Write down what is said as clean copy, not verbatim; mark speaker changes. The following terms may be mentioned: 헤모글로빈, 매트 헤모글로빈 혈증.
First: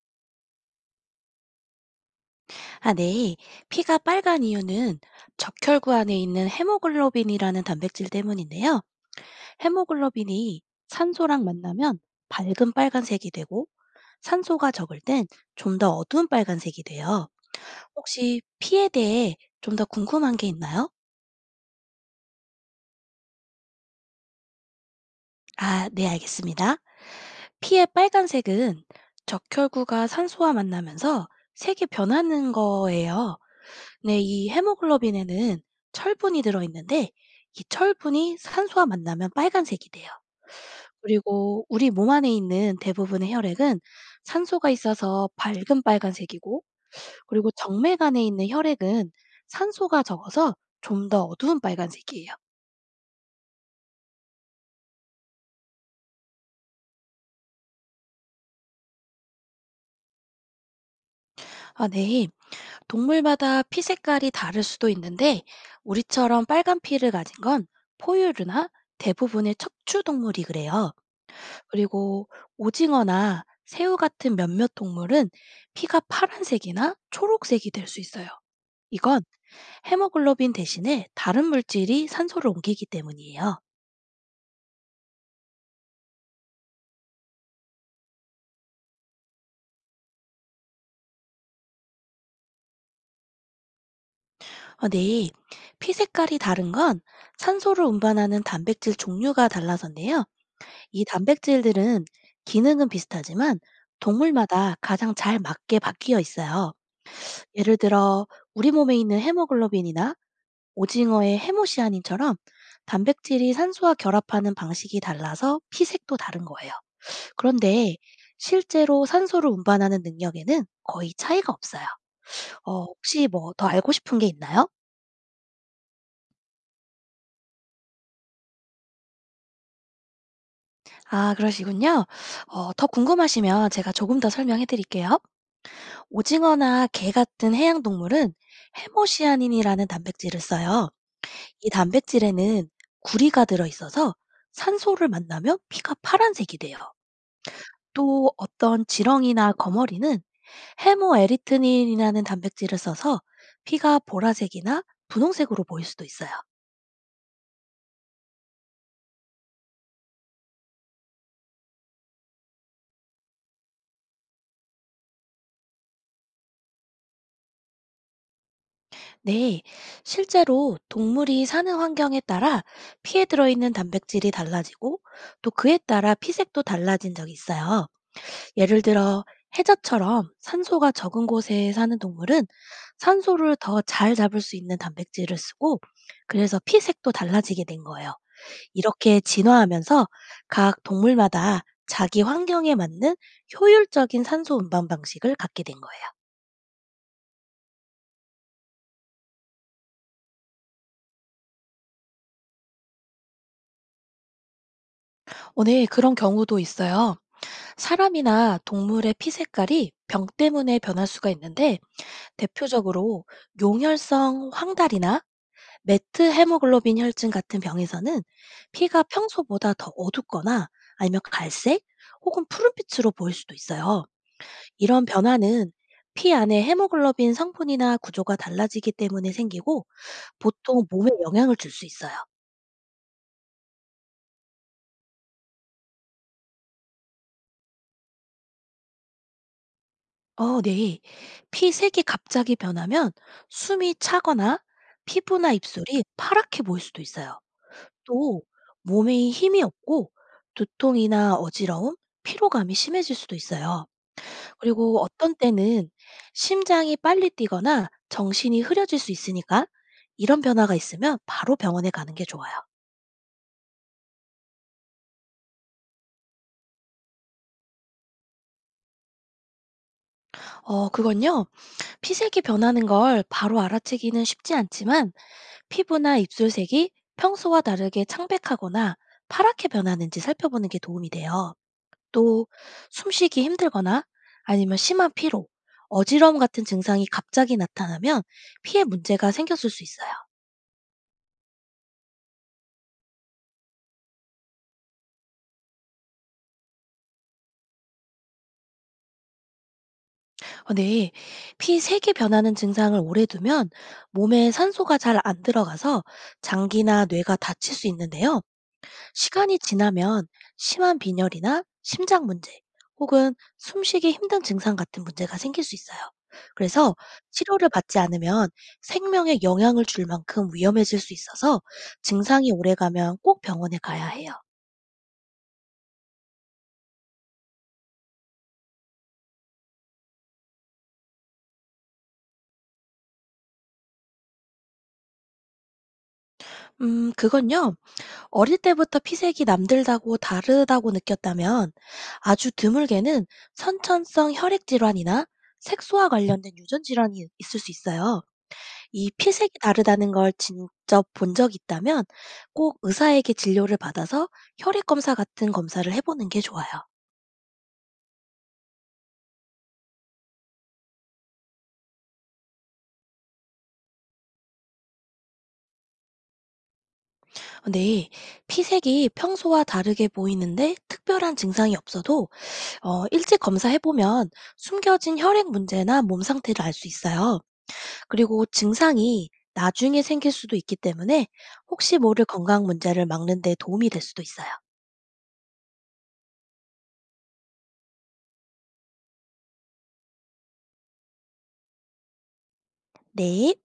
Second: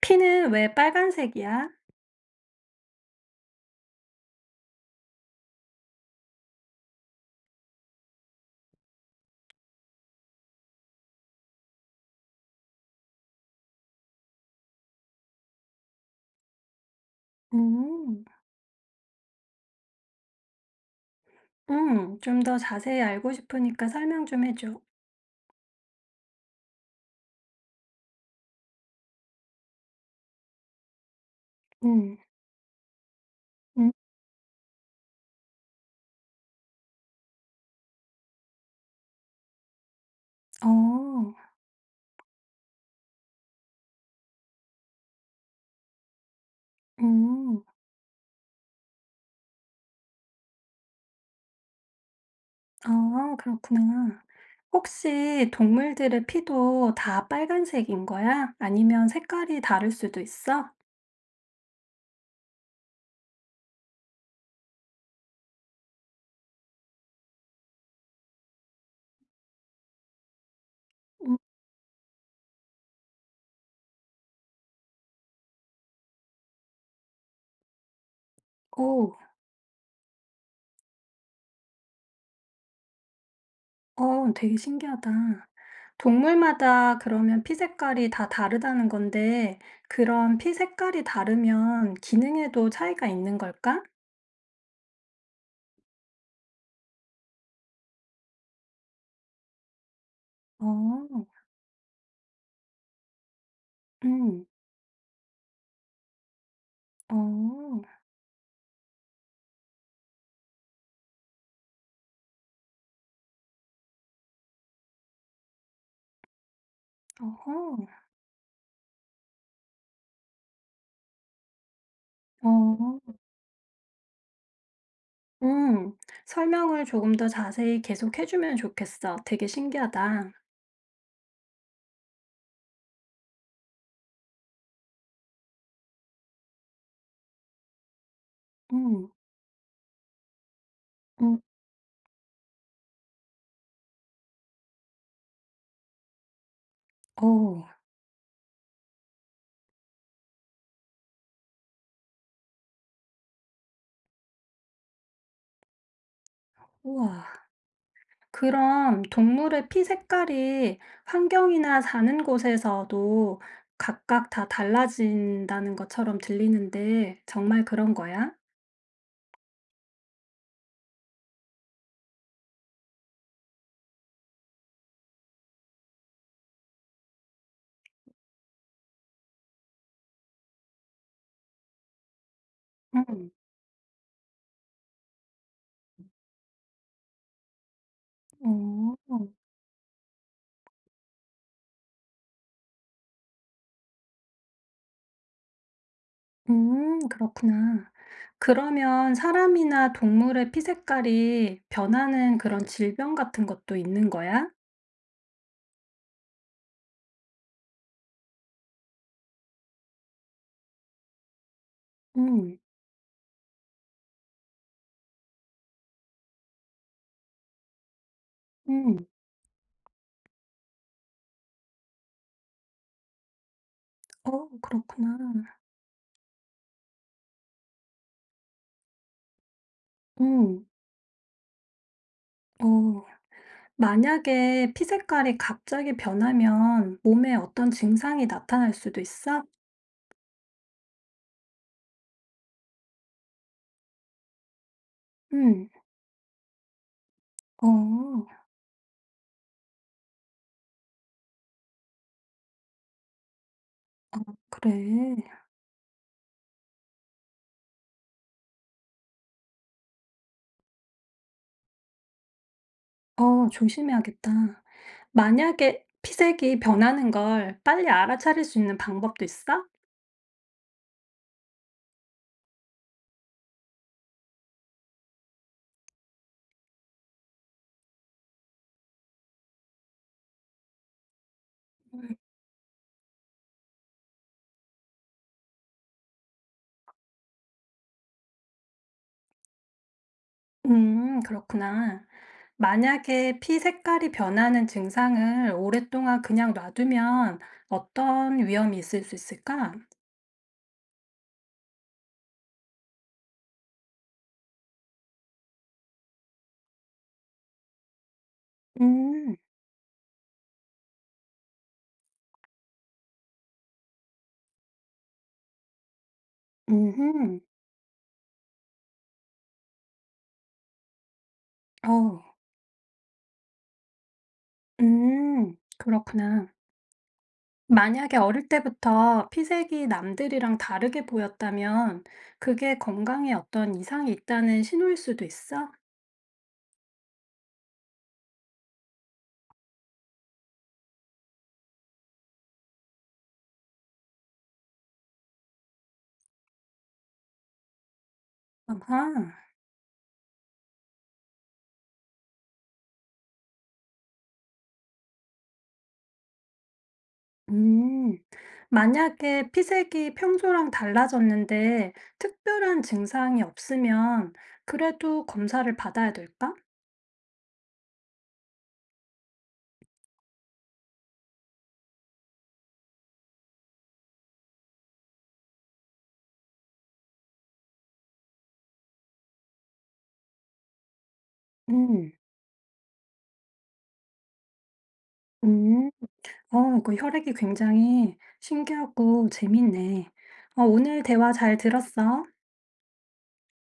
Speaker 1: 피는 왜 빨간색이야?
Speaker 2: 아, 네. 피가 빨간 이유는 적혈구 안에 있는 헤모글로빈이라는 단백질 때문인데요. 헤모글로빈이 산소랑 만나면 밝은 빨간색이 되고, 산소가 적을 땐 좀 더 어두운 빨간색이 돼요.
Speaker 1: 음.
Speaker 2: 혹시 피에 대해 좀 더 궁금한 게 있나요?
Speaker 1: 음. 좀 더 자세히 알고 싶으니까 설명 좀 해 줘.
Speaker 2: 아, 네, 알겠습니다. 피의 빨간색은 적혈구가 산소와 만나면서 색이
Speaker 1: 음.
Speaker 2: 변하는 거예요.
Speaker 1: 음.
Speaker 2: 네, 이 헤모글로빈에는 철분이 들어있는데, 이 철분이 산소와 만나면 빨간색이 돼요.
Speaker 1: 어.
Speaker 2: 그리고 우리 몸 안에 있는 대부분의 혈액은 산소가 있어서 밝은 빨간색이고, 그리고
Speaker 1: 음.
Speaker 2: 정맥 안에 있는 혈액은 산소가 적어서 좀 더 어두운 빨간색이에요.
Speaker 1: 아 그렇구나. 혹시 동물들의 피도 다 빨간색인 거야? 아니면 색깔이 다를 수도 있어?
Speaker 2: 아, 네. 동물마다 피 색깔이 다를 수도 있는데, 우리처럼 빨간 피를 가진 건 포유류나 대부분의 척추 동물이 그래요.
Speaker 1: 음.
Speaker 2: 그리고 오징어나 새우 같은 몇몇 동물은 피가 파란색이나 초록색이 될 수 있어요.
Speaker 1: 오.
Speaker 2: 이건 헤모글로빈 대신에 다른 물질이 산소를 옮기기 때문이에요.
Speaker 1: 어 되게 신기하다. 동물마다 그러면 피 색깔이 다 다르다는 건데 그런 피 색깔이 다르면 기능에도 차이가 있는 걸까?
Speaker 2: 어, 네. 피 색깔이 다른 건 산소를 운반하는 단백질 종류가 달라서인데요. 이
Speaker 1: 어.
Speaker 2: 단백질들은 기능은 비슷하지만
Speaker 1: 음.
Speaker 2: 동물마다 가장 잘 맞게 바뀌어 있어요. 예를
Speaker 1: 어.
Speaker 2: 들어 우리 몸에 있는 헤모글로빈이나 오징어의 해모시아닌처럼 단백질이 산소와 결합하는 방식이 달라서 피색도 다른 거예요.
Speaker 1: 어허.
Speaker 2: 그런데 실제로 산소를 운반하는 능력에는 거의 차이가 없어요.
Speaker 1: 어.
Speaker 2: 혹시 뭐 더 알고 싶은 게 있나요?
Speaker 1: 음. 설명을 조금 더 자세히 계속해 주면 좋겠어. 되게 신기하다.
Speaker 2: 아, 그러시군요. 더 궁금하시면 제가 조금 더 설명해 드릴게요. 오징어나 게 같은 해양 동물은
Speaker 1: 음.
Speaker 2: 해모시아닌이라는 단백질을 써요.
Speaker 1: 음.
Speaker 2: 이 단백질에는 구리가 들어 있어서 산소를 만나면 피가 파란색이 돼요.
Speaker 1: 어.
Speaker 2: 또 어떤 지렁이나 거머리는 헤모에리트닌이라는 단백질을 써서 피가 보라색이나 분홍색으로 보일 수도 있어요.
Speaker 1: 우와. 그럼 동물의 피 색깔이 환경이나 사는 곳에서도 각각 다 달라진다는 것처럼 들리는데 정말 그런 거야?
Speaker 2: 네, 실제로 동물이 사는 환경에 따라 피에 들어있는 단백질이 달라지고, 또 그에 따라 피색도 달라진 적이 있어요. 예를 들어 해저처럼 산소가 적은 곳에 사는 동물은
Speaker 1: 음.
Speaker 2: 산소를 더 잘 잡을 수 있는 단백질을 쓰고, 그래서 피색도 달라지게 된 거예요.
Speaker 1: 어.
Speaker 2: 이렇게 진화하면서 각 동물마다 자기 환경에 맞는 효율적인 산소 운반 방식을 갖게 된 거예요.
Speaker 1: 그렇구나. 그러면 사람이나 동물의 피 색깔이 변하는 그런 질병 같은 것도 있는 거야?
Speaker 2: 네. 그런 경우도 있어요. 사람이나 동물의 피 색깔이 병 때문에 변할 수가 있는데,
Speaker 1: 음,
Speaker 2: 대표적으로 용혈성 황달이나 매트 헤모글로빈 혈증 같은 병에서는 피가
Speaker 1: 음,
Speaker 2: 평소보다 더 어둡거나, 아니면 갈색 혹은 푸른빛으로 보일 수도 있어요.
Speaker 1: 어,
Speaker 2: 이런
Speaker 1: 그렇구나.
Speaker 2: 변화는 피 안의 헤모글로빈 성분이나 구조가 달라지기 때문에 생기고,
Speaker 1: 음,
Speaker 2: 보통 몸에 영향을 줄 수 있어요.
Speaker 1: 어, 만약에 피 색깔이 갑자기 변하면 몸에 어떤 증상이 나타날 수도 있어?
Speaker 2: 어, 네. 피 색이 갑자기 변하면 숨이 차거나 피부나
Speaker 1: 음,
Speaker 2: 입술이 파랗게 보일 수도 있어요.
Speaker 1: 어,
Speaker 2: 또 몸에 힘이 없고, 두통이나 어지러움, 피로감이 심해질 수도 있어요. 그리고
Speaker 1: 그래.
Speaker 2: 어떤 때는 심장이 빨리 뛰거나 정신이 흐려질 수 있으니까, 이런 변화가 있으면 바로 병원에 가는 게 좋아요.
Speaker 1: 어, 조심해야겠다. 만약에 피색이 변하는 걸 빨리 알아차릴 수 있는 방법도 있어?
Speaker 2: 어, 그건요. 피색이 변하는 걸 바로 알아채기는 쉽지 않지만, 피부나 입술색이 평소와 다르게 창백하거나 파랗게 변하는지 살펴보는 게 도움이 돼요. 또 숨쉬기 힘들거나, 아니면 심한 피로, 어지러움 같은 증상이 갑자기 나타나면 피에 문제가 생겼을 수 있어요.
Speaker 1: 그렇구나. 만약에 피 색깔이 변하는 증상을 오랫동안 그냥 놔두면 어떤 위험이 있을 수 있을까?
Speaker 2: 런데 피색이 변하는 증상을 오래 두면 몸에 산소가 잘 안 들어가서 장기나 뇌가 다칠 수 있는데요.
Speaker 1: 음,
Speaker 2: 시간이 지나면 심한 빈혈이나 심장 문제, 혹은 숨쉬기 힘든 증상 같은 문제가 생길 수 있어요. 그래서
Speaker 1: 음,
Speaker 2: 치료를 받지 않으면 생명에 영향을 줄 만큼 위험해질 수 있어서,
Speaker 1: 어,
Speaker 2: 증상이 오래가면 꼭 병원에 가야 해요.
Speaker 1: 그렇구나. 만약에 어릴 때부터 피색이 남들이랑 다르게 보였다면 그게 건강에 어떤 이상이 있다는 신호일 수도 있어?
Speaker 2: 그건요. 어릴 때부터 피색이 남들다고 다르다고 느꼈다면, 아주 드물게는 선천성 혈액 질환이나 색소와 관련된 유전 질환이 있을 수 있어요. 이
Speaker 1: 아하.
Speaker 2: 피색이 다르다는 걸 직접 본 적이 있다면 꼭 의사에게 진료를 받아서 혈액 검사 같은 검사를 해 보는 게 좋아요.
Speaker 1: 음, 만약에 피색이 평소랑 달라졌는데 특별한 증상이 없으면 그래도 검사를 받아야 될까?
Speaker 2: 근데 피색이 평소와 다르게 보이는데 특별한 증상이 없어도 일찍 검사해 보면 숨겨진 혈액 문제나 몸 상태를 알 수 있어요. 그리고 증상이 나중에 생길 수도 있기 때문에, 혹시
Speaker 1: 음,
Speaker 2: 모를 건강 문제를 막는 데 도움이 될 수도 있어요.
Speaker 1: 음, 어, 이거 혈액이 굉장히 신기하고 재밌네. 어, 오늘 대화 잘 들었어.
Speaker 2: 네.